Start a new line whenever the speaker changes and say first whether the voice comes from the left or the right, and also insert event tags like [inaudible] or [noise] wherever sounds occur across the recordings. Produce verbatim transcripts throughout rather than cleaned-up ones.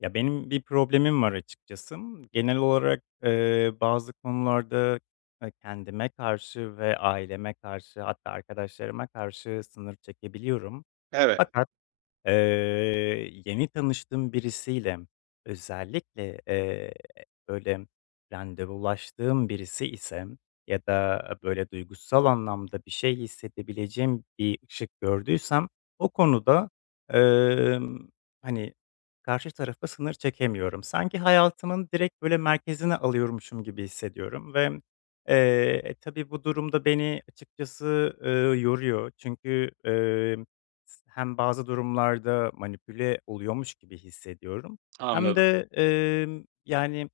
left: Ya, benim bir problemim var açıkçası. Genel olarak, eee, bazı konularda, eee, kendime karşı ve aileme karşı hatta arkadaşlarıma karşı sınır çekebiliyorum.
right: Evet,
left: Fakat Eee, yeni tanıştığım birisiyle, özellikle, eee, böyle, randevulaştığım birisi ise ya da, böyle, duygusal anlamda bir şey hissedebileceğim bir ışık gördüysem o konuda, emm, hani, karşı tarafa sınır çekemiyorum. Sanki hayatımın direkt, böyle, merkezine alıyormuşum gibi hissediyorum ve, eee, e, tabii bu durumda beni açıkçası, eee, yoruyor. Çünkü hem bazı durumlarda manipüle oluyormuş gibi hissediyorum hem
right: anladım.
left: de, emm, yani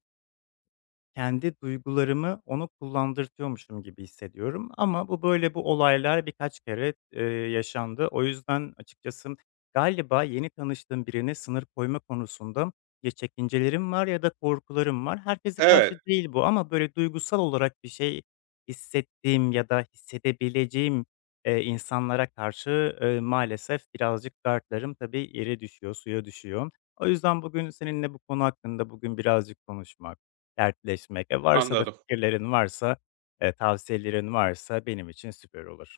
left: kendi duygularımı onu kullandırtıyormuşum gibi hissediyorum ama bu böyle bu olaylar birkaç kere, eee, yaşandı. O yüzden açıkçası galiba yeni tanıştığım birine sınır koyma konusunda ya çekincelerim var ya da korkularım var. Herkese
right: Evet,
left: karşı değil bu ama böyle duygusal olarak bir şey hissettiğim ya da hissedebileceğim, eee, insanlara karşı, eee, maalesef birazcık kartlarım tabii yere düşüyor, suya düşüyor. O yüzden bugün seninle bu konu hakkında bugün birazcık konuşmak, dertleşmek. E, varsa da
right: anladım.
left: fikirlerin varsa, eee, tavsiyelerin varsa benim için süper olur.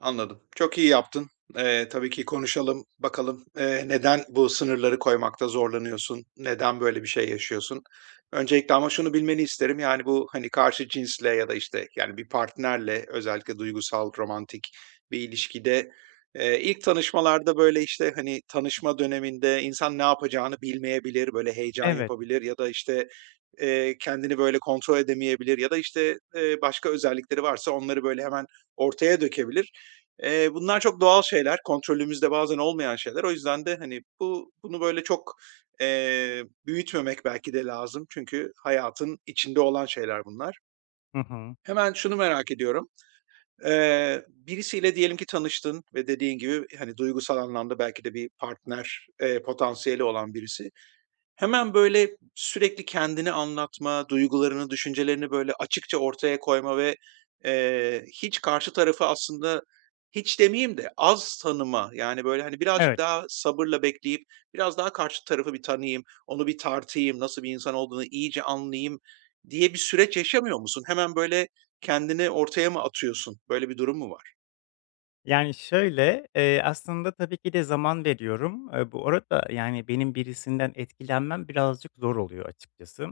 right: Anladım. Çok iyi yaptın. Eee, tabii ki konuşalım, bakalım, eee, neden bu sınırları koymakta zorlanıyorsun? Neden böyle bir şey yaşıyorsun? Öncelikle ama şunu bilmeni isterim, yani, bu, hani, karşı cinsle ya da, işte, yani, bir partnerle özellikle duygusal, romantik bir ilişkide, eee, ilk tanışmalarda, böyle, işte, hani, tanışma döneminde insan ne yapacağını bilmeyebilir, böyle, heyecan
left: Evet.
right: yapabilir ya da, işte, eee, kendini, böyle, kontrol edemeyebilir ya da, işte, eee, başka özellikleri varsa onları, böyle, hemen ortaya dökebilir. Eee, bunlar çok doğal şeyler, kontrolümüzde bazen olmayan şeyler. O yüzden de, hani, bu bunu böyle çok, eee, büyütmemek belki de lazım. Çünkü hayatın içinde olan şeyler bunlar.
left: Hı hı.
right: Hemen şunu merak ediyorum. Eee, birisiyle diyelim ki tanıştın ve dediğin gibi, hani, duygusal anlamda belki de bir partner, eee, potansiyeli olan birisi. Hemen, böyle, sürekli kendini anlatma, duygularını, düşüncelerini, böyle, açıkça ortaya koyma ve, eee, hiç karşı tarafı aslında hiç demeyeyim de az tanıma, yani, böyle, hani, birazcık
left: Evet.
right: daha sabırla bekleyip biraz daha karşı tarafı bir tanıyayım, onu bir tartayım, nasıl bir insan olduğunu iyice anlayayım diye bir süreç yaşamıyor musun? Hemen, böyle, kendini ortaya mı atıyorsun? Böyle bir durum mu var?
left: Yani, şöyle, eee, aslında tabii ki de zaman veriyorum. Eee, bu arada, yani, benim birisinden etkilenmem birazcık zor oluyor açıkçası.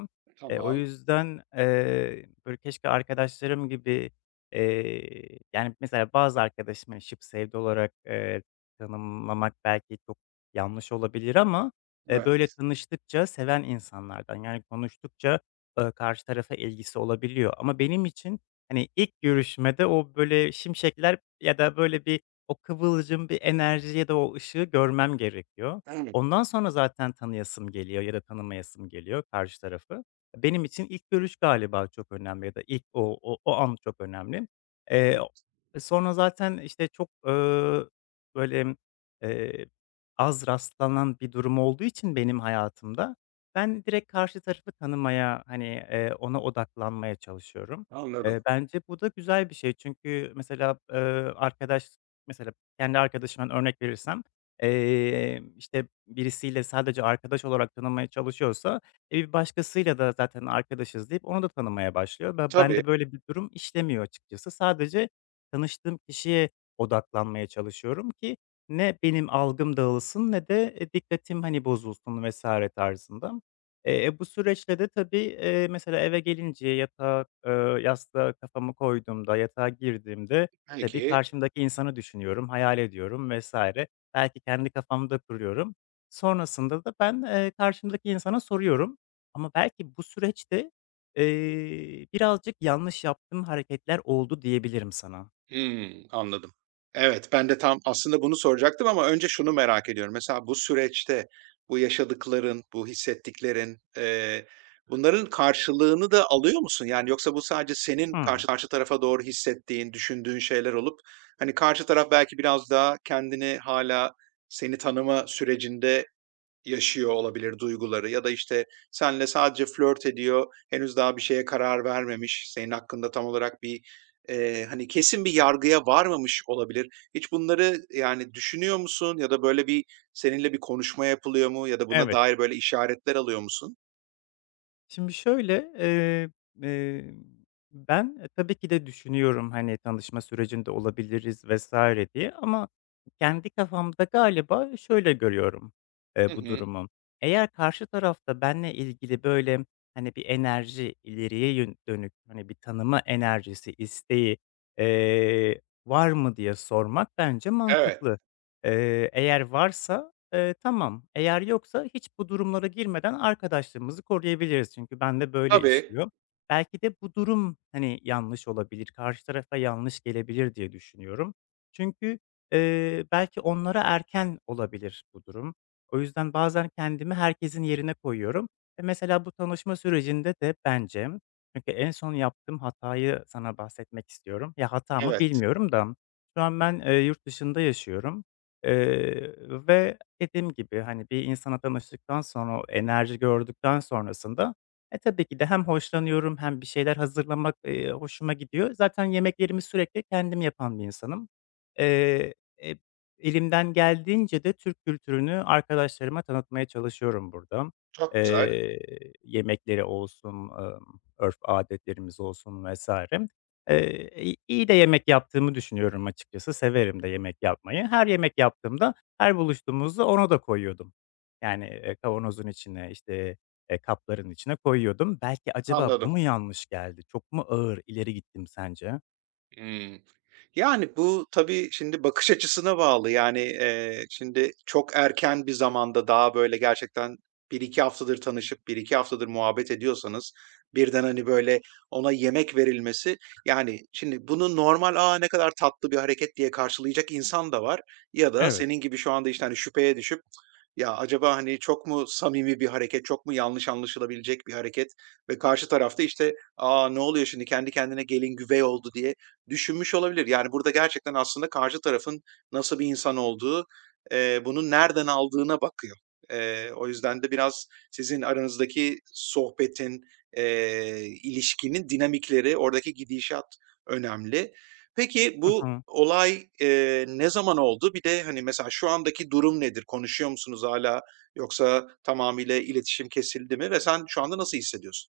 left: Eee, o
right: Tamam.
left: yüzden, eee, böyle, keşke arkadaşlarım gibi, eee, yani, mesela bazı arkadaşım, hani, şıp sevdi olarak, eee, tanımlamak belki çok yanlış olabilir ama, eee,
right: Evet.
left: böyle, tanıştıkça seven insanlardan, yani, konuştukça, eee, karşı tarafa ilgisi olabiliyor ama benim için, hani, ilk görüşmede o, böyle, şimşekler ya da, böyle, bir o kıvılcım, bir enerji ya da o ışığı görmem gerekiyor.
right: Evet,
left: Ondan sonra zaten tanıyasım geliyor ya da tanımayasım geliyor karşı tarafı. Benim için ilk görüş galiba çok önemli ya da ilk o o o an çok önemli. Eee,
right: evet.
left: e, Sonra zaten, işte, çok, ııı, böyle, eee, az rastlanan bir durum olduğu için benim hayatımda ben direkt karşı tarafı tanımaya, hani, eee, ona odaklanmaya çalışıyorum.
right: Anladım.
left: Eee, bence bu da güzel bir şey. Çünkü mesela, eee, arkadaş mesela kendi arkadaşımdan örnek verirsem, eee, işte, birisiyle sadece arkadaş olarak tanımaya çalışıyorsa, e, bir başkasıyla da zaten arkadaşız deyip onu da tanımaya başlıyor. Ve
right: Tabii.
left: bende böyle bir durum işlemiyor açıkçası. Sadece tanıştığım kişiye odaklanmaya çalışıyorum ki ne benim algım dağılsın ne de, eee, dikkatim, hani, bozulsun vesaire tarzında. Eee, e, bu süreçte de tabii, eee, mesela eve gelince yatağa, ııı, yastığa kafamı koyduğumda, yatağa girdiğimde tabii
right: Peki.
left: karşımdaki insanı düşünüyorum, hayal ediyorum vesaire. Belki kendi kafamda kuruyorum. Sonrasında da ben, eee, karşımdaki insana soruyorum ama belki bu süreçte, eee, birazcık yanlış yaptığım hareketler oldu diyebilirim sana.
right: Hımm, anladım. Evet, ben de tam aslında bunu soracaktım ama önce şunu merak ediyorum. Mesela bu süreçte bu yaşadıkların, bu hissettiklerin, eee, bunların karşılığını da alıyor musun? Yani yoksa bu sadece senin karşı
left: Hımm.
right: karşı tarafa doğru hissettiğin, düşündüğün şeyler olup, hani, karşı taraf belki biraz daha kendini hâlâ seni tanıma sürecinde yaşıyor olabilir duyguları ya da, işte, senle sadece flört ediyor, henüz daha bir şeye karar vermemiş, senin hakkında tam olarak bir, eee, hani, kesin bir yargıya varmamış olabilir. Hiç bunları, yani, düşünüyor musun ya da böyle bir seninle bir konuşma yapılıyor mu ya da buna
left: Evet.
right: dair böyle işaretler alıyor musun?
left: Şimdi şöyle, eee, emm, ben, e, tabii ki de düşünüyorum, hani, tanışma sürecinde olabiliriz vesaire diye ama kendi kafamda galiba şöyle görüyorum, eee,
right: Hı
left: bu
right: hı.
left: durumu. Eğer karşı tarafta benle ilgili, böyle, hani, bir enerji, ileriye yön dönük, hani, bir tanıma enerjisi, isteği, eee, var mı diye sormak bence
right: Evet.
left: mantıklı. Eee, eğer varsa Eee, tamam. Eğer yoksa hiç bu durumlara girmeden arkadaşlığımızı koruyabiliriz. Çünkü bende böyle
right: Tabii.
left: işliyor. Belki de bu durum, hani, yanlış olabilir, karşı tarafa yanlış gelebilir diye düşünüyorum. Çünkü, eee, belki onlara erken olabilir bu durum. O yüzden bazen kendimi herkesin yerine koyuyorum ve mesela bu tanışma sürecinde de bence çünkü en son yaptığım hatayı sana bahsetmek istiyorum. Ya, hata mı
right: Evet.
left: bilmiyorum da şu an ben, eee, yurt dışında yaşıyorum, eee, ve dediğim gibi, hani, bir insana tanıştıktan sonra, o enerji gördükten sonrasında, e, tabii ki de hem hoşlanıyorum hem bir şeyler hazırlamak, eee, hoşuma gidiyor. Zaten yemeklerimi sürekli kendim yapan bir insanım. Eee, e, Elimden geldiğince de Türk kültürünü arkadaşlarıma tanıtmaya çalışıyorum burada.
right: Çok güzel.
left: Eee, Yemekleri olsun, ımm, örf adetlerimiz olsun vesaire. Eee, i iyi de yemek yaptığımı düşünüyorum açıkçası. Severim de yemek yapmayı. Her yemek yaptığımda her buluştuğumuzda ona da koyuyordum. Yani, eee, kavanozun içine, işte, eee, kapların içine koyuyordum. Belki acaba bu
right: Anladım.
left: mu yanlış geldi? Çok mu ağır ileri gittim sence?
right: Hımm. Yani, bu tabii şimdi bakış açısına bağlı. Yani, eee, şimdi çok erken bir zamanda daha, böyle, gerçekten bir iki haftadır tanışıp bir iki haftadır muhabbet ediyorsanız birden, hani, böyle, ona yemek verilmesi, yani, şimdi bunu normal, "Aa, ne kadar tatlı bir hareket." diye karşılayacak insan da var ya da
left: Evet.
right: senin gibi şu anda, işte, hani, şüpheye düşüp, "Ya, acaba, hani, çok mu samimi bir hareket, çok mu yanlış anlaşılabilecek bir hareket?" ve karşı tarafta işte, "Aa, ne oluyor şimdi kendi kendine gelin güvey oldu." diye düşünmüş olabilir. Yani, burada gerçekten aslında karşı tarafın nasıl bir insan olduğu, eee, bunu nereden aldığına bakıyor. Eee, o yüzden de biraz sizin aranızdaki sohbetin, eee, ilişkinin dinamikleri, oradaki gidişat önemli. Peki,
left: Hı
right: bu
left: hı.
right: olay, eee, ne zaman oldu? Bir de, hani, mesela şu andaki durum nedir? Konuşuyor musunuz hâlâ yoksa tamamıyla iletişim kesildi mi ve sen şu anda nasıl hissediyorsun?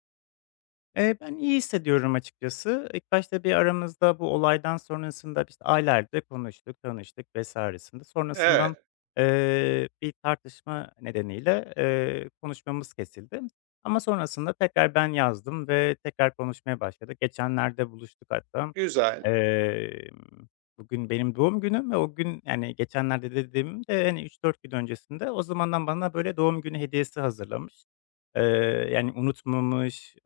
left: Eee, ben iyi hissediyorum açıkçası. İlk başta bir aramızda bu olaydan sonrasında, işte, aylarca konuştuk, tanıştık vesaire sinde. Sonrasından,
right: Evet,
left: eee, bir tartışma nedeniyle, eee, konuşmamız kesildi ama sonrasında tekrar ben yazdım ve tekrar konuşmaya başladık. Geçenlerde buluştuk hatta.
right: güzel,
left: Emm, Bugün benim doğum günüm ve o gün, yani, geçenlerde dediğimde, hani, üç dört gün öncesinde o zamandan bana böyle doğum günü hediyesi hazırlamış. Eee, Yani, unutmamış,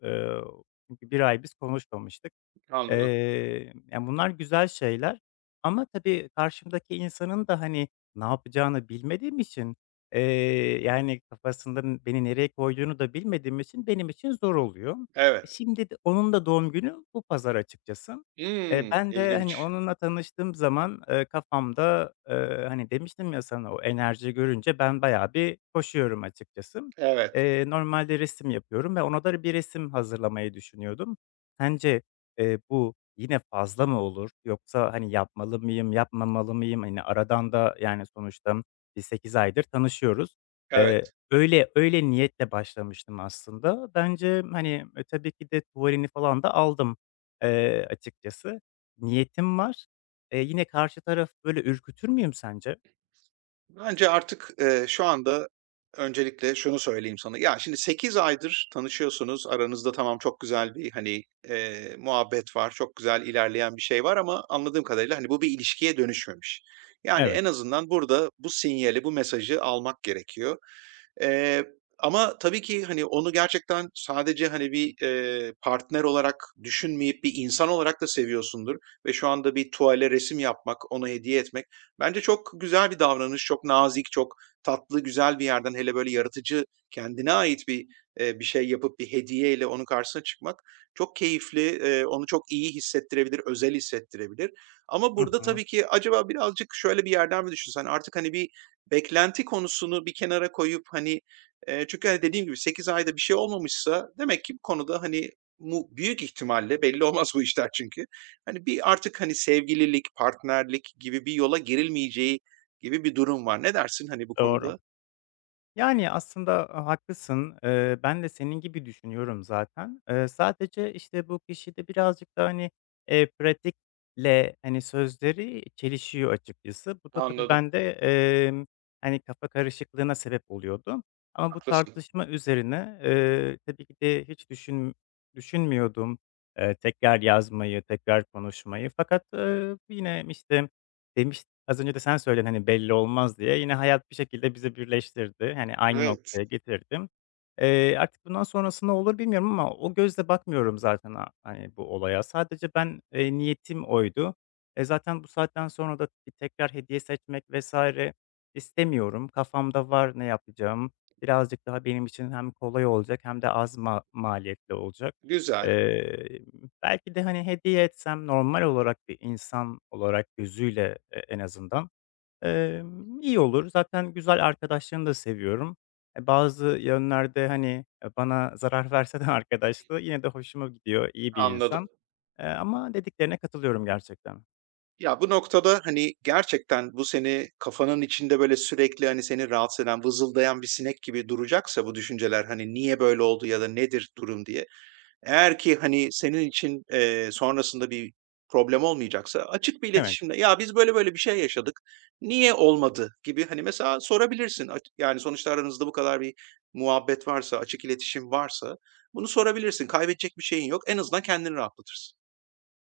left: çünkü bir ay biz konuşmamıştık.
right: anladım.
left: Eee, yani, bunlar güzel şeyler ama tabii karşımdaki insanın da, hani, ne yapacağını bilmediğim için, eee, yani, kafasında n beni nereye koyduğunu da bilmediğim için benim için zor oluyor. E,
right: Evet.
left: şimdi de onun da doğum günü bu pazar açıkçası. Eee,
right: Hmm,
left: ben de, hani,
right: ilginç.
left: onunla tanıştığım zaman, eee, kafamda, eee, hani, demiştim ya sana o enerji görünce ben bayağı bir koşuyorum açıkçası.
right: Evet,
left: Eee, normalde resim yapıyorum ve ona da bir resim hazırlamayı düşünüyordum. Sence, eee, bu yine fazla mı olur? Yoksa, hani, yapmalı mıyım, yapmamalı mıyım? Hani, aradan da, yani, sonuçta biz sekiz aydır tanışıyoruz. Eee,
right: evet.
left: öyle öyle niyetle başlamıştım aslında. Bence, hani, e, tabii ki de tuvalini falan da aldım, eee, açıkçası. Niyetim var. Eee, yine karşı taraf böyle ürkütür müyüm sence?
right: Bence artık, eee, şu anda öncelikle şunu söyleyeyim sana. Ya, şimdi sekiz aydır tanışıyorsunuz. Aranızda tamam, çok güzel bir, hani, eee, muhabbet var. Çok güzel ilerleyen bir şey var ama anladığım kadarıyla, hani, bu bir ilişkiye dönüşmemiş. Yani,
left: Evet.
right: en azından burada bu sinyali, bu mesajı almak gerekiyor. Eee, Ama tabii ki, hani, onu gerçekten sadece, hani, bir, eee, partner olarak düşünmeyip bir insan olarak da seviyorsundur ve şu anda bir tuvale resim yapmak, ona hediye etmek bence çok güzel bir davranış, çok nazik, çok tatlı, güzel bir yerden hele böyle yaratıcı, kendine ait bir, eee, bir şey yapıp bir hediyeyle onun karşısına çıkmak çok keyifli, eee, onu çok iyi hissettirebilir, özel hissettirebilir. Ama
left: Hı
right: burada
left: hı.
right: tabii ki acaba birazcık şöyle bir yerden mi düşünsen, artık, hani, bir beklenti konusunu bir kenara koyup, hani, eee, çünkü, hani, dediğim gibi sekiz ayda bir şey olmamışsa demek ki bu konuda, hani, mu büyük ihtimalle belli olmaz bu işler çünkü, hani, bir artık, hani, sevgililik, partnerlik gibi bir yola girilmeyeceği gibi bir durum var. Ne dersin, hani, bu
left: Doğru.
right: konuda?
left: Yani, aslında, haklısın. Eee, ben de senin gibi düşünüyorum zaten. Eee, sadece, işte, bu kişide birazcık da, hani, eee, pratikle, hani, sözleri çelişiyor açıkçası. Bu da tabii
right: Anladım,
left: bende, emm, hani, kafa karışıklığına sebep oluyordu. Ama bu
right: haklısın.
left: tartışma üzerine, eee, tabii ki de hiç düşün düşünmüyordum, eee, tekrar yazmayı, tekrar konuşmayı. Fakat, eee, yine, işte, demiş az önce de sen söyledin, hani, belli olmaz diye. Yine hayat bir şekilde bizi birleştirdi. Hani, aynı
right: Evet,
left: noktaya getirdim. Eee, artık bundan sonrası ne olur bilmiyorum ama o gözle bakmıyorum zaten a hani, bu olaya. Sadece ben, eee, niyetim oydu. E, zaten bu saatten sonra da bir tekrar hediye seçmek vesaire istemiyorum. Kafamda var ne yapacağım. Birazcık daha benim için hem kolay olacak hem de az ma maliyetli olacak.
right: güzel,
left: Belki de, hani, hediye etsem normal olarak bir insan olarak gözüyle, e en azından, emm, iyi olur. Zaten güzel arkadaşlığını da seviyorum. E, bazı yönlerde, hani, e, bana zarar [laughs] verse de arkadaşlığı yine de hoşuma gidiyor, iyi bir
right: anladım.
left: insan. Eee, ama dediklerine katılıyorum gerçekten.
right: Ya, bu noktada, hani, gerçekten bu seni kafanın içinde, böyle, sürekli, hani, seni rahatsız eden, vızıldayan bir sinek gibi duracaksa bu düşünceler, hani, niye böyle oldu ya da nedir durum diye eğer ki, hani, senin için, eee, sonrasında bir problem olmayacaksa açık bir
left: Evet,
right: iletişimle, "Ya, biz böyle böyle bir şey yaşadık, niye olmadı?" gibi, hani, mesela sorabilirsin. Aç yani, sonuçta aranızda bu kadar bir muhabbet varsa, açık iletişim varsa bunu sorabilirsin. Kaybedecek bir şeyin yok. En azından kendini rahatlatırsın.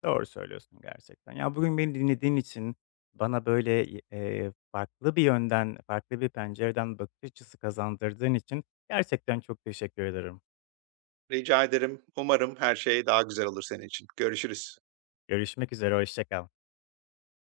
left: doğru söylüyorsun gerçekten. Ya, bugün beni dinlediğin için, bana böyle, y farklı bir yönden, farklı bir pencereden bakış açısı kazandırdığın için gerçekten çok teşekkür ederim.
right: Rica ederim. Umarım her şey daha güzel olur senin için. Görüşürüz.
left: Görüşmek üzere, hoşça kal.